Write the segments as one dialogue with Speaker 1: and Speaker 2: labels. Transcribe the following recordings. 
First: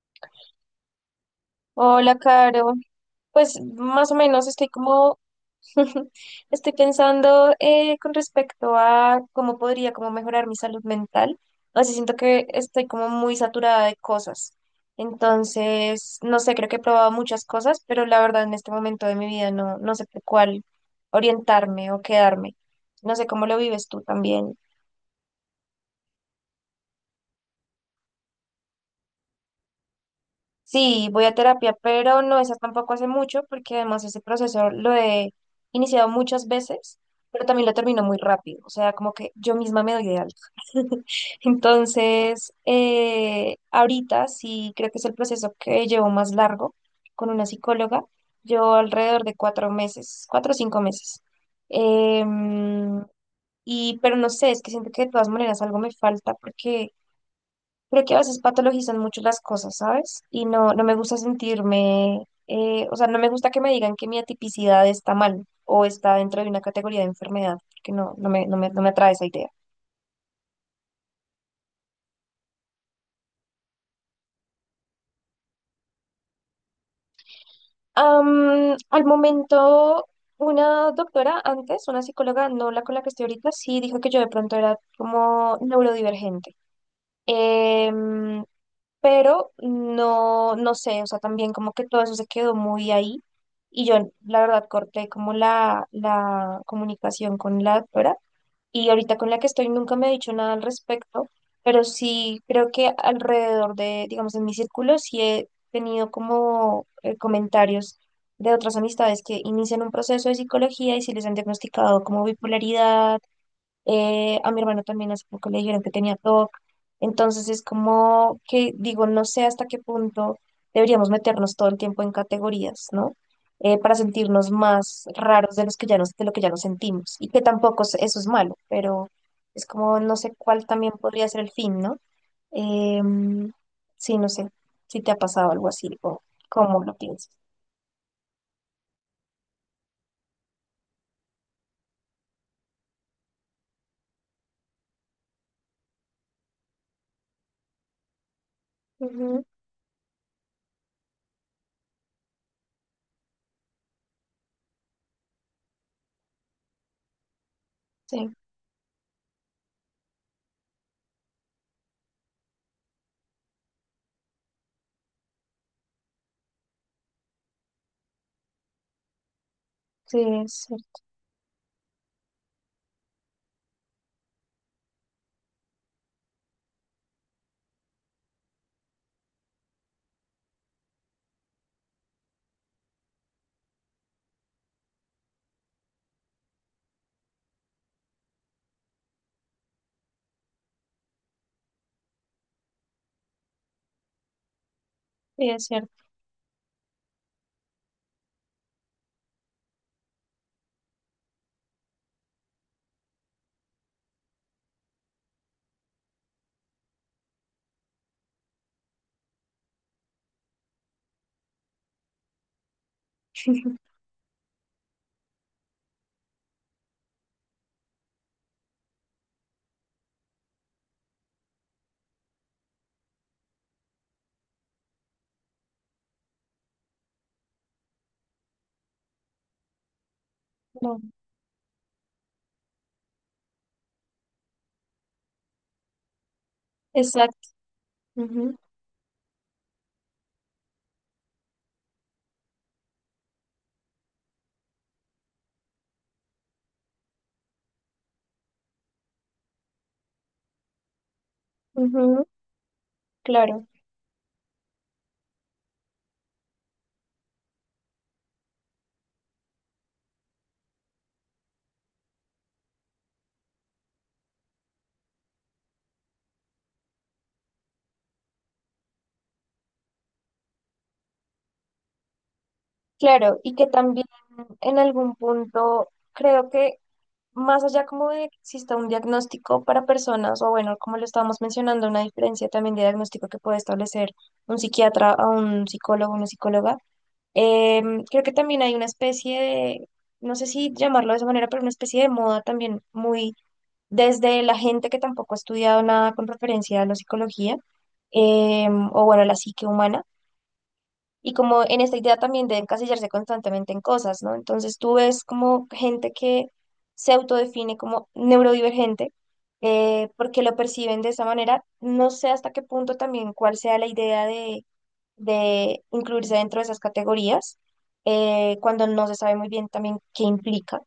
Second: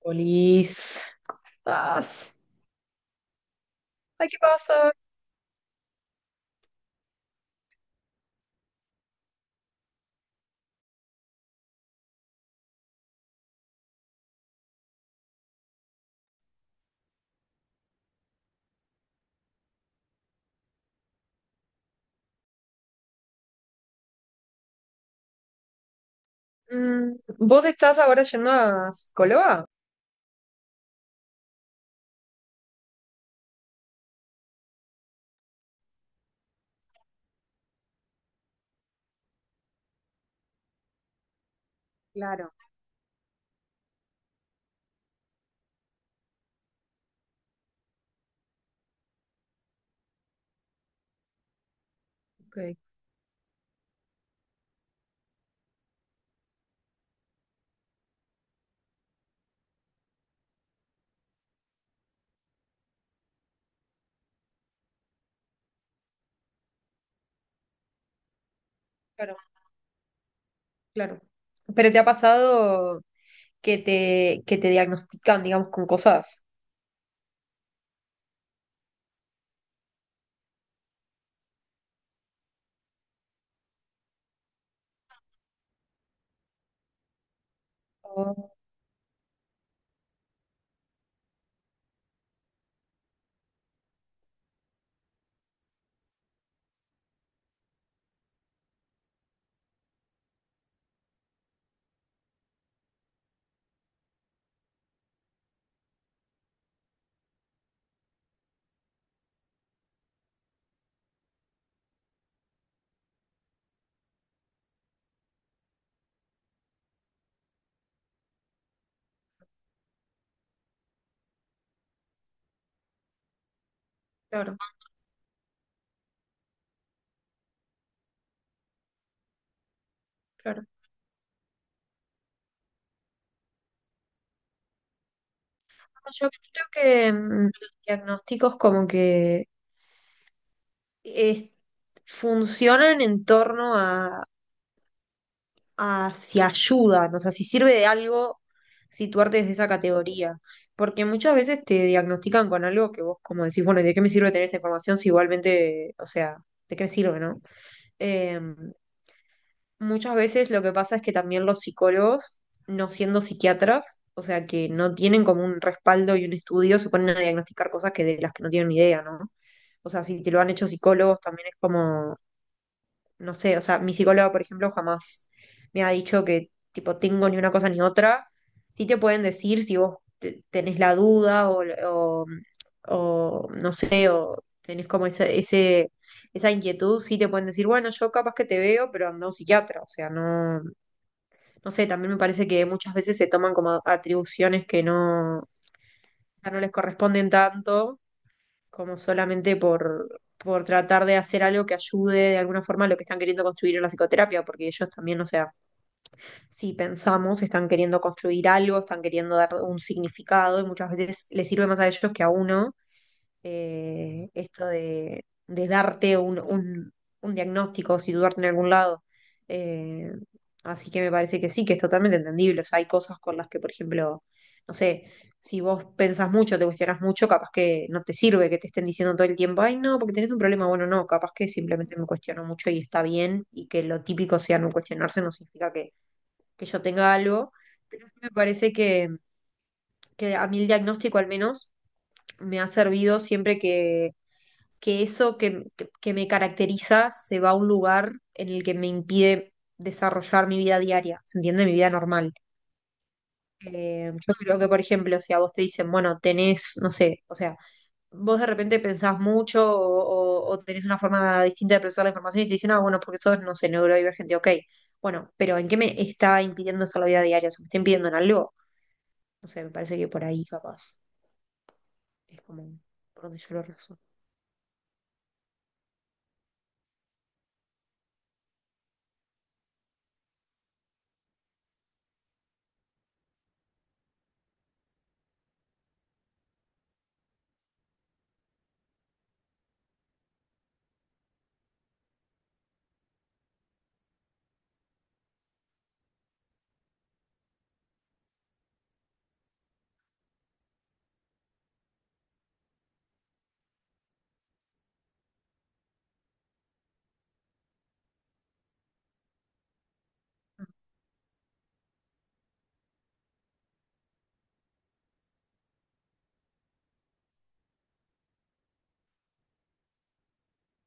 Speaker 1: Polis,
Speaker 2: Hola,
Speaker 1: Estás-
Speaker 2: Caro. Pues más o
Speaker 1: Ay, ¿qué
Speaker 2: menos estoy
Speaker 1: pasa?
Speaker 2: como, estoy pensando con respecto a cómo podría como mejorar mi salud mental. O sea, siento que estoy como muy saturada de cosas. Entonces, no sé, creo que he probado muchas cosas, pero la verdad en este momento de mi vida no, no sé por cuál orientarme o quedarme. No sé cómo lo vives tú también.
Speaker 1: Mm, ¿vos estás ahora yendo a psicóloga?
Speaker 2: Sí, voy a terapia, pero no esa tampoco hace mucho, porque además ese proceso lo he iniciado muchas veces, pero también lo termino muy rápido, o sea, como que yo misma me doy de alta. Entonces,
Speaker 1: Claro.
Speaker 2: ahorita sí creo que es el proceso que llevo más largo con una psicóloga. Llevo alrededor de cuatro meses, cuatro o cinco meses.
Speaker 1: Ok,
Speaker 2: Em, y, pero no sé, es que siento que de todas maneras algo me falta porque creo que a veces patologizan mucho las cosas, ¿sabes? Y no, no me gusta sentirme, o sea, no me gusta que me digan que mi atipicidad está mal o está dentro de una categoría de enfermedad, porque no, no me atrae esa
Speaker 1: claro,
Speaker 2: idea.
Speaker 1: claro. ¿Pero te ha pasado que te diagnostican, digamos, con cosas?
Speaker 2: Al momento, una doctora antes, una psicóloga, no la con la que estoy ahorita, sí dijo que yo de pronto era como neurodivergente. Em,
Speaker 1: Oh,
Speaker 2: pero no, no sé, o sea, también como que todo eso se quedó muy ahí y yo la verdad corté como la comunicación con la doctora, y ahorita con la que estoy nunca me ha dicho nada al respecto, pero sí creo que alrededor de, digamos, en mi círculo sí he tenido como comentarios de otras amistades que inician un proceso de psicología, y si les han diagnosticado como bipolaridad. A mi hermano también hace poco le dijeron que tenía TOC. Entonces es como que digo, no sé hasta qué punto deberíamos meternos todo el tiempo en categorías, ¿no? Para sentirnos
Speaker 1: claro,
Speaker 2: más raros de los que ya nos, de lo que ya nos sentimos. Y que tampoco eso es malo, pero es como no sé cuál
Speaker 1: claro.
Speaker 2: también podría ser el fin, ¿no? Em, sí, no sé si te ha pasado algo así
Speaker 1: No,
Speaker 2: o
Speaker 1: yo creo
Speaker 2: cómo lo
Speaker 1: que
Speaker 2: piensas.
Speaker 1: mm, los diagnósticos como que es- funcionan en torno a si ayudan, o sea, si sirve de algo situarte
Speaker 2: Ujú.
Speaker 1: desde esa categoría. Porque muchas veces te diagnostican con algo que vos como decís, bueno, ¿y de qué me sirve tener esta información si igualmente, o sea, ¿de qué me sirve, no?
Speaker 2: Sí,
Speaker 1: Eh, Muchas veces lo que pasa es que también los psicólogos, no siendo psiquiatras, o sea, que no tienen como un respaldo y un estudio, se ponen a diagnosticar cosas que de las que no tienen ni idea, ¿no? O sea,
Speaker 2: sí,
Speaker 1: si te lo han
Speaker 2: es
Speaker 1: hecho
Speaker 2: cierto.
Speaker 1: psicólogos, también es como no sé, o sea, mi psicóloga, por ejemplo, jamás me ha dicho que tipo tengo ni una cosa ni otra. Sí te pueden decir si vos tenés la duda o o, no sé, o tenés como ese, esa inquietud, sí te pueden decir, bueno, yo capaz que te veo, pero anda a un psiquiatra. O sea, no, no sé, también me parece que muchas veces se toman como atribuciones que no,
Speaker 2: Sí, es cierto.
Speaker 1: no les corresponden tanto como solamente por tratar de hacer algo que ayude de alguna forma a lo que están queriendo construir en la psicoterapia, porque ellos también, o sea, si pensamos, están queriendo construir algo, están queriendo dar un significado y muchas veces les sirve más a ellos que a uno esto de darte un diagnóstico, situarte en algún lado. Eh, Así que me parece que sí, que es totalmente entendible. O sea, hay cosas con las que, por ejemplo, no sé, si vos pensás mucho, te cuestionás mucho, capaz que no te sirve que te estén diciendo todo el tiempo, ay, no, porque tenés un problema. Bueno,
Speaker 2: No,
Speaker 1: no, capaz que simplemente me cuestiono mucho y está bien, y que lo típico sea no cuestionarse, no significa que yo tenga
Speaker 2: exacto.
Speaker 1: algo. Pero sí me
Speaker 2: Ujú,
Speaker 1: parece que a mí el diagnóstico al menos me ha servido siempre que eso que, que me caracteriza se va a un lugar en el que me impide desarrollar mi vida diaria, ¿se entiende? Mi vida
Speaker 2: ujú.
Speaker 1: normal.
Speaker 2: Claro,
Speaker 1: Yo creo que, por ejemplo, si a vos te dicen, bueno, tenés, no sé, o sea, vos de repente pensás mucho o o tenés una forma distinta de procesar la información y te dicen, ah, bueno, porque sos, no sé, neurodivergente, ok. Bueno, pero ¿en qué me está impidiendo esto la vida diaria? O sea, ¿me está impidiendo en algo? No sé, me parece que por ahí capaz es como por
Speaker 2: claro,
Speaker 1: donde yo
Speaker 2: y
Speaker 1: lo
Speaker 2: que
Speaker 1: resuelvo.
Speaker 2: también en algún punto creo que más allá como de que exista un diagnóstico para personas, o bueno, como lo estábamos mencionando, una diferencia también de diagnóstico que puede establecer un psiquiatra a un psicólogo, una psicóloga, creo que también hay una especie de, no sé si llamarlo de esa manera, pero una especie de moda también muy desde la gente que tampoco ha estudiado nada con referencia a la psicología, o bueno, la psique humana. Y como en esta idea también de encasillarse constantemente en cosas, ¿no? Entonces tú ves como gente que se autodefine como neurodivergente, porque lo perciben de esa manera. No sé hasta qué punto también cuál sea la idea de incluirse dentro de esas categorías, cuando no se sabe muy bien también qué implica.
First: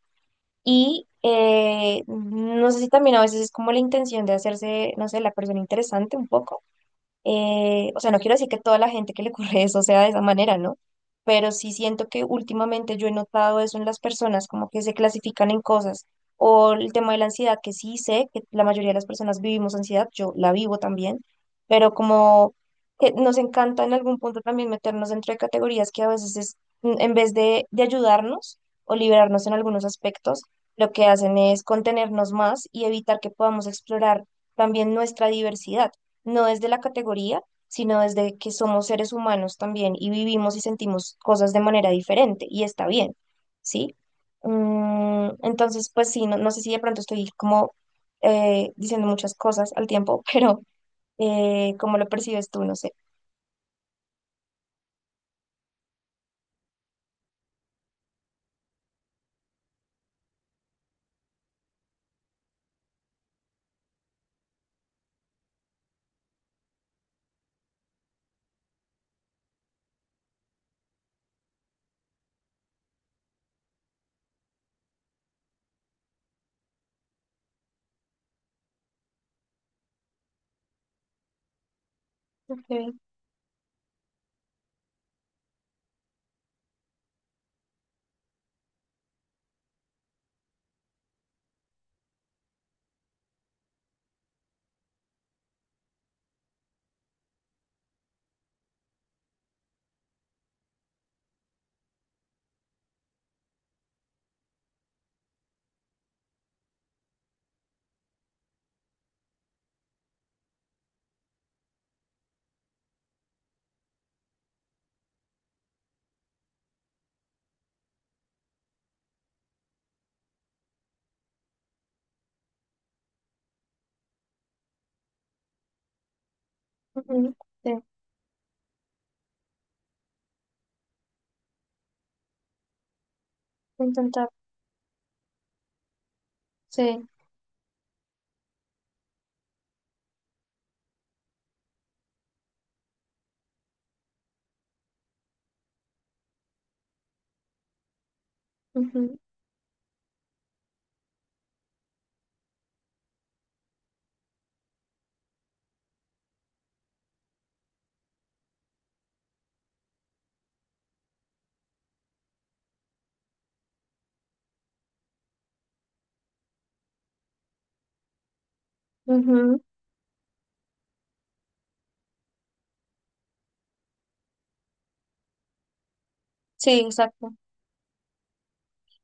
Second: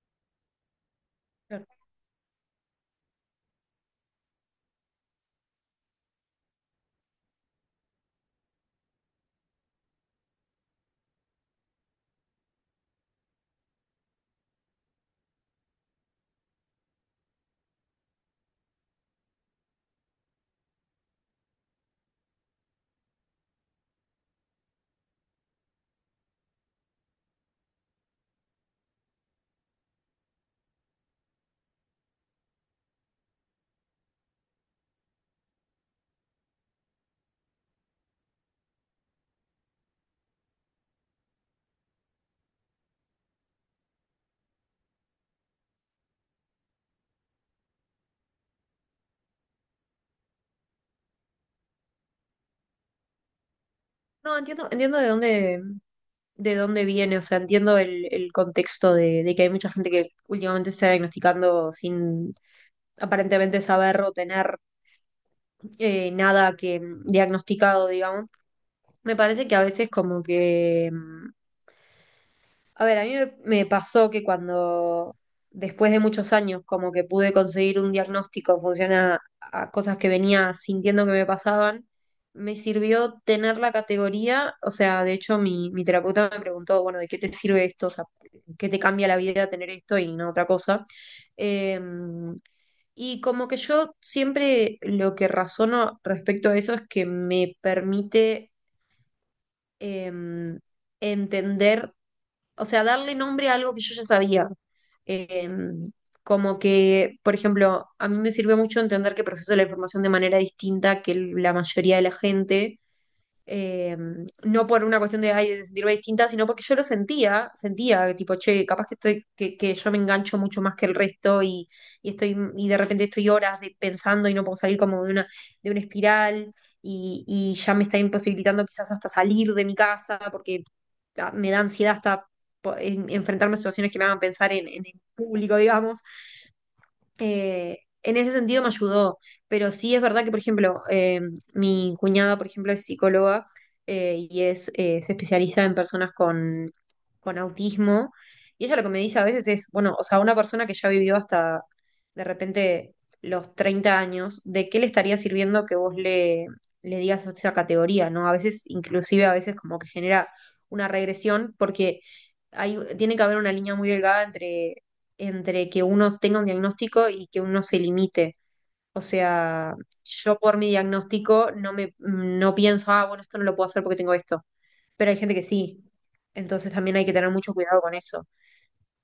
Speaker 2: Y
Speaker 1: Claro.
Speaker 2: no sé si también a veces es como la intención de hacerse, no sé, la persona interesante un poco. O sea, no quiero decir que toda la gente que le ocurre eso sea de esa manera, ¿no? Pero sí siento que últimamente yo he notado eso en las personas, como que se clasifican en cosas. O el tema de la ansiedad, que sí sé que la mayoría de las personas vivimos ansiedad, yo la vivo también, pero como que nos encanta en algún punto también meternos dentro de categorías que a veces es, en vez de ayudarnos o liberarnos en algunos aspectos, lo que hacen es contenernos más y evitar que podamos explorar también nuestra diversidad, no desde la categoría, sino desde que somos seres humanos también y vivimos y sentimos cosas de manera diferente, y está bien, ¿sí? Entonces, pues sí, no, no sé si de pronto estoy como diciendo muchas cosas al tiempo, pero ¿cómo lo percibes tú? No sé.
Speaker 1: No, entiendo, entiendo de dónde viene, o sea, entiendo el contexto de que hay mucha gente que últimamente se está diagnosticando sin aparentemente saber o tener nada que diagnosticado, digamos. Me parece que a veces como que mm, a ver, a mí me pasó que cuando, después de muchos años, como que pude conseguir un diagnóstico en función a cosas que venía sintiendo que me pasaban, me
Speaker 2: Okay.
Speaker 1: sirvió tener la categoría, o sea, de hecho mi, mi terapeuta me preguntó, bueno, ¿de qué te sirve esto? O sea, ¿qué te cambia la vida tener esto y no otra cosa? Em, y como que yo siempre lo que razono respecto a eso es que me permite em, entender, o sea, darle nombre a algo que yo ya sabía. Eh, como que, por ejemplo, a mí me sirvió mucho entender que proceso la información de manera distinta que la mayoría de la gente eh, no por una cuestión de, ay, de sentirme distinta, sino porque yo lo sentía, sentía, tipo, che, capaz que estoy, que yo me engancho mucho más que el resto y estoy, y de repente estoy horas pensando y no puedo salir como de una espiral
Speaker 2: Ujú.
Speaker 1: y
Speaker 2: Sí,
Speaker 1: ya me está imposibilitando quizás hasta salir de mi casa porque ah, me da ansiedad hasta enfrentarme a situaciones que me hagan
Speaker 2: intentar.
Speaker 1: pensar en el público, digamos.
Speaker 2: Sí.
Speaker 1: En ese sentido me ayudó, pero sí es verdad que, por ejemplo, mi cuñada, por ejemplo, es psicóloga y es, se especializa en personas con autismo. Y ella lo que me dice
Speaker 2: Ujú,
Speaker 1: a veces es, bueno, o sea, una persona que ya vivió hasta de repente los 30 años, ¿de qué le estaría sirviendo que vos le, le digas esa categoría, ¿no? A veces, inclusive a veces como que genera una regresión porque hay, tiene que haber una línea muy delgada entre, entre que uno tenga un diagnóstico y que uno se limite. O
Speaker 2: ujú.
Speaker 1: sea, yo por mi diagnóstico no me no pienso, ah, bueno, esto no lo puedo hacer porque tengo esto. Pero hay gente que sí. Entonces
Speaker 2: Sí,
Speaker 1: también hay que tener
Speaker 2: exacto.
Speaker 1: mucho cuidado con eso.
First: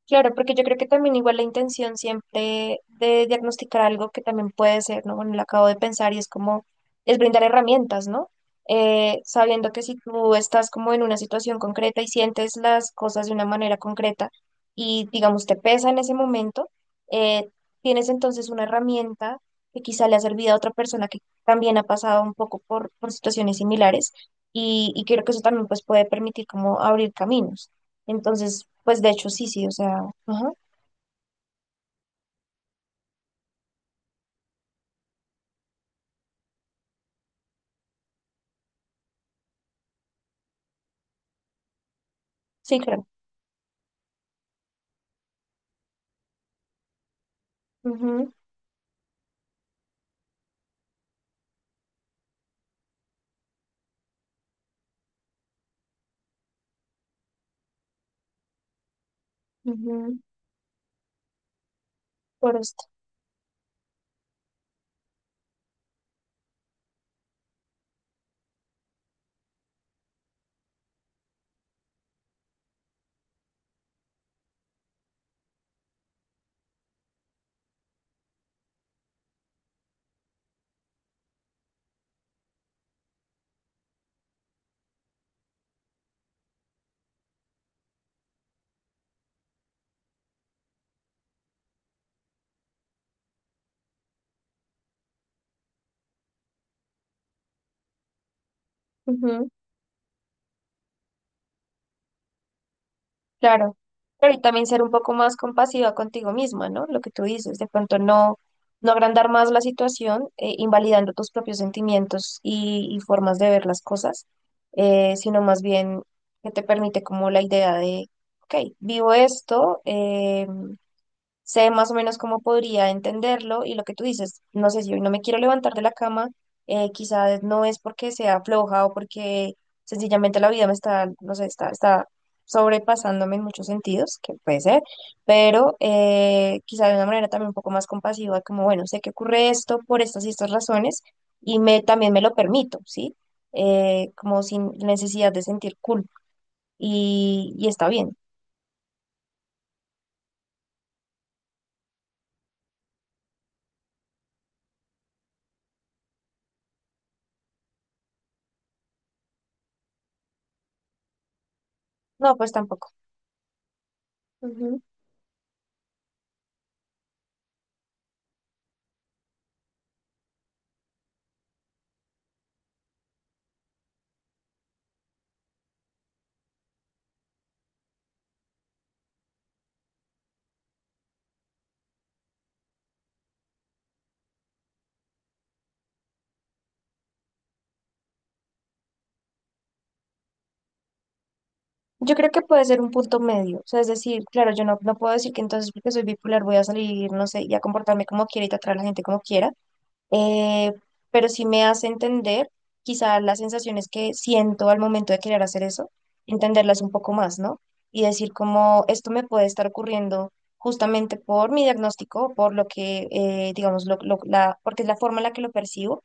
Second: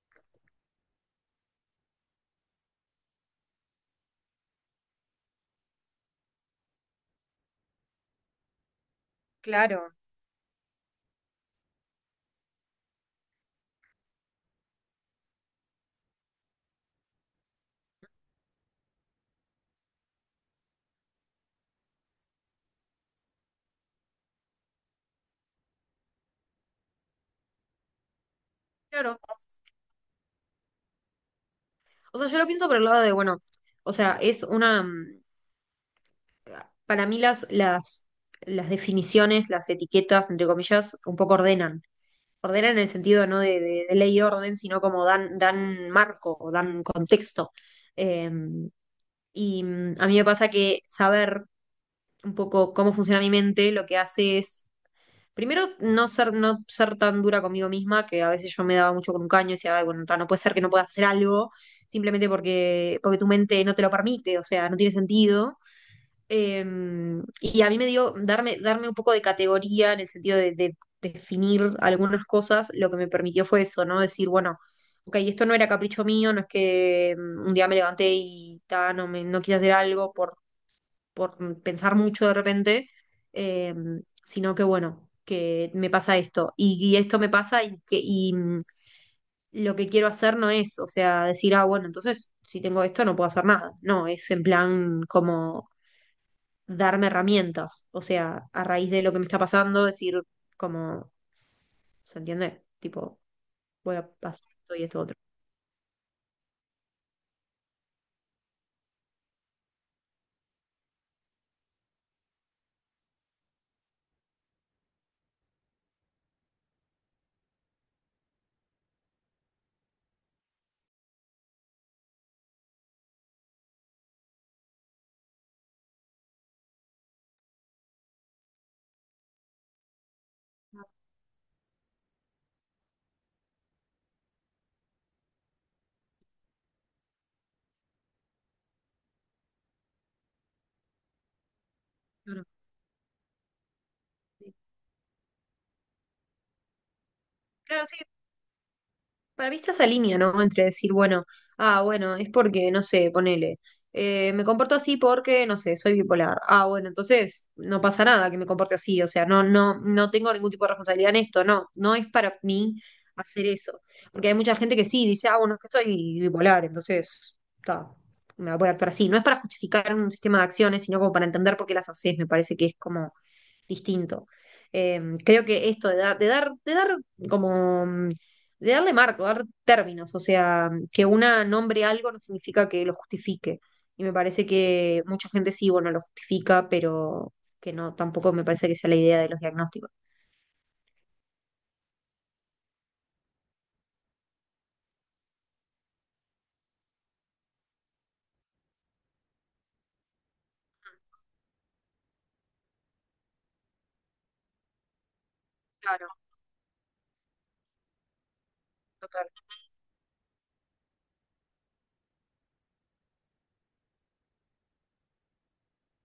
Speaker 2: Claro, porque yo creo que también igual la intención siempre de diagnosticar algo que también puede ser, ¿no? Bueno, lo acabo de pensar y es como, es brindar herramientas, ¿no? Sabiendo que
Speaker 1: Claro.
Speaker 2: si tú estás como en una situación concreta y sientes las cosas de una manera concreta y digamos te pesa en ese momento, eh, tienes entonces una herramienta que quizá le ha servido a otra persona que también ha pasado un poco por situaciones similares, y creo que eso también pues puede permitir como abrir caminos. Entonces, pues de
Speaker 1: Claro.
Speaker 2: hecho sí, sí, o sea, ajá,
Speaker 1: O sea, yo lo pienso por el lado de, bueno, o sea, es una, mm, para mí las definiciones, las etiquetas, entre comillas, un poco ordenan. Ordenan
Speaker 2: sí,
Speaker 1: en el
Speaker 2: claro.
Speaker 1: sentido no de, de ley y orden, sino como dan, dan marco o dan contexto. Eh,
Speaker 2: Ujú,
Speaker 1: y mm, a mí me pasa que saber un poco cómo funciona mi mente, lo que hace es primero, no ser, no ser tan dura conmigo misma, que a veces yo me daba mucho con un caño y decía: "Ay, bueno,
Speaker 2: ujú,
Speaker 1: ta, no puede ser que no puedas hacer algo simplemente
Speaker 2: por esto.
Speaker 1: porque, porque tu mente no te lo permite, o sea, no tiene sentido." Eh, y a mí me dio darme, darme un poco de categoría en el sentido de definir algunas cosas, lo que me permitió fue eso, ¿no? Decir, bueno, ok, esto no era capricho mío, no es que mm, un día me levanté y ta, no, me, no quise hacer algo por pensar mucho de repente, eh, sino que bueno, que me pasa esto y esto me pasa y, y mm, lo que quiero hacer no es, o sea, decir, ah, bueno, entonces si tengo esto no puedo hacer nada. No, es en plan como darme herramientas, o sea, a raíz de lo que me está
Speaker 2: Ujú,
Speaker 1: pasando, decir como, ¿se entiende? Tipo,
Speaker 2: claro.
Speaker 1: voy a
Speaker 2: Pero y
Speaker 1: pasar
Speaker 2: también
Speaker 1: esto
Speaker 2: ser
Speaker 1: y
Speaker 2: un
Speaker 1: esto
Speaker 2: poco
Speaker 1: otro.
Speaker 2: más compasiva contigo misma, ¿no? Lo que tú dices, de pronto no, no agrandar más la situación, invalidando tus propios sentimientos y formas de ver las cosas, sino más bien que te permite como la idea de, ok, vivo esto, sé más o menos cómo podría entenderlo, y lo que tú dices, no sé si hoy no me quiero levantar de la cama, quizás no es porque sea floja, o porque sencillamente la vida me está, no sé, está, está sobrepasándome en muchos sentidos, que puede ser, pero quizás de una manera también un poco más compasiva, como bueno, sé que ocurre esto por estas y estas razones, y me, también me lo
Speaker 1: Claro,
Speaker 2: permito, ¿sí? Como
Speaker 1: sí.
Speaker 2: sin necesidad de sentir culpa, y
Speaker 1: Claro,
Speaker 2: está
Speaker 1: sí,
Speaker 2: bien.
Speaker 1: para mí está esa línea, ¿no? Entre decir, bueno, ah, bueno, es porque, no sé, ponele, me comporto así porque, no sé, soy bipolar. Ah, bueno, entonces no pasa nada que me comporte así, o sea, no, no, no tengo ningún tipo de responsabilidad en esto, no, no es
Speaker 2: No,
Speaker 1: para
Speaker 2: pues
Speaker 1: mí
Speaker 2: tampoco.
Speaker 1: hacer eso. Porque hay mucha gente que sí dice, ah, bueno, es que soy bipolar, entonces, está, me voy a actuar así. No es para justificar un sistema de acciones, sino como para entender por qué las haces, me parece que es como distinto. Creo que esto de dar como, mm, de darle marco, dar términos, o sea, que una nombre algo no significa que lo justifique. Y me parece que mucha gente sí, bueno, lo justifica, pero que no, tampoco me parece que sea la idea de los diagnósticos.
Speaker 2: Yo creo que puede ser un punto medio, o sea, es decir, claro, yo no, no puedo decir que entonces porque soy bipolar voy a salir, no sé, y a comportarme como quiera y tratar a la gente como quiera, eh, pero sí me hace entender quizá las sensaciones que siento al momento de querer hacer eso,
Speaker 1: Claro,
Speaker 2: entenderlas un poco más, ¿no? Y decir como esto me
Speaker 1: total.
Speaker 2: puede estar ocurriendo justamente por mi diagnóstico, por lo que, digamos, porque es la forma en la que lo percibo,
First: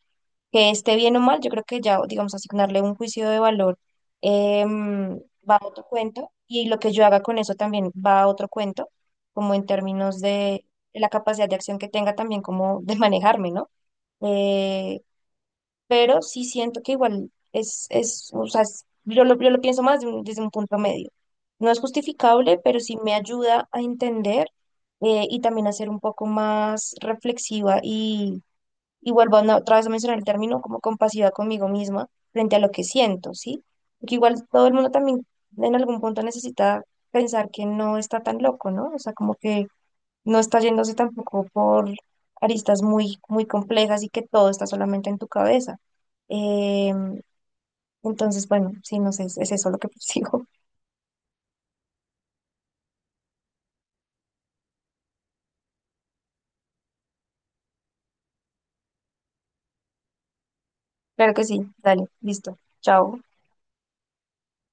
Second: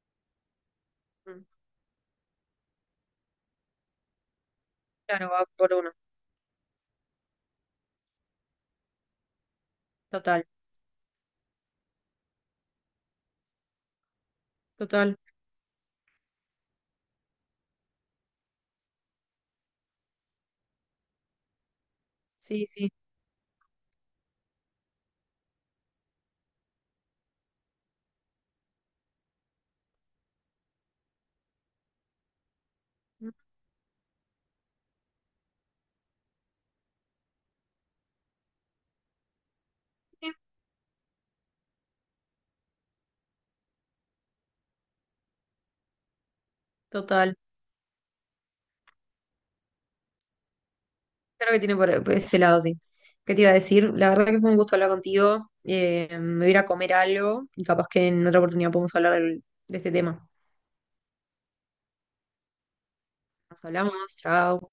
Speaker 2: que esté bien o mal.
Speaker 1: Mm,
Speaker 2: Yo creo que ya, digamos, asignarle un juicio de valor em,
Speaker 1: claro, va
Speaker 2: va a
Speaker 1: por
Speaker 2: otro
Speaker 1: uno.
Speaker 2: cuento, y lo que yo haga con eso también va a otro cuento, como en términos
Speaker 1: Total,
Speaker 2: de la capacidad de acción que tenga también como de manejarme, ¿no? Eh,
Speaker 1: total.
Speaker 2: pero sí siento que igual es o sea, yo lo pienso más de desde un punto medio. No es justificable,
Speaker 1: Sí,
Speaker 2: pero
Speaker 1: sí.
Speaker 2: sí me ayuda a entender, y también a ser un poco más reflexiva, y vuelvo a otra vez a mencionar el término como compasiva conmigo misma frente a lo que
Speaker 1: Mm,
Speaker 2: siento, ¿sí? Porque igual todo el mundo también en algún punto necesita pensar que no está tan loco, ¿no? O sea, como que
Speaker 1: sí,
Speaker 2: no está yéndose tampoco por aristas muy, muy complejas, y que todo está solamente en tu cabeza. Em,
Speaker 1: total.
Speaker 2: entonces, bueno, sí, no sé, es eso lo que persigo.
Speaker 1: Claro que tiene por ese lado, sí. ¿Qué te iba a decir? La verdad que fue un gusto hablar contigo. Me voy a ir a comer algo y capaz que en otra oportunidad podemos hablar de este tema.
Speaker 2: Claro que sí, dale, listo, chao.
Speaker 1: Nos hablamos, chao.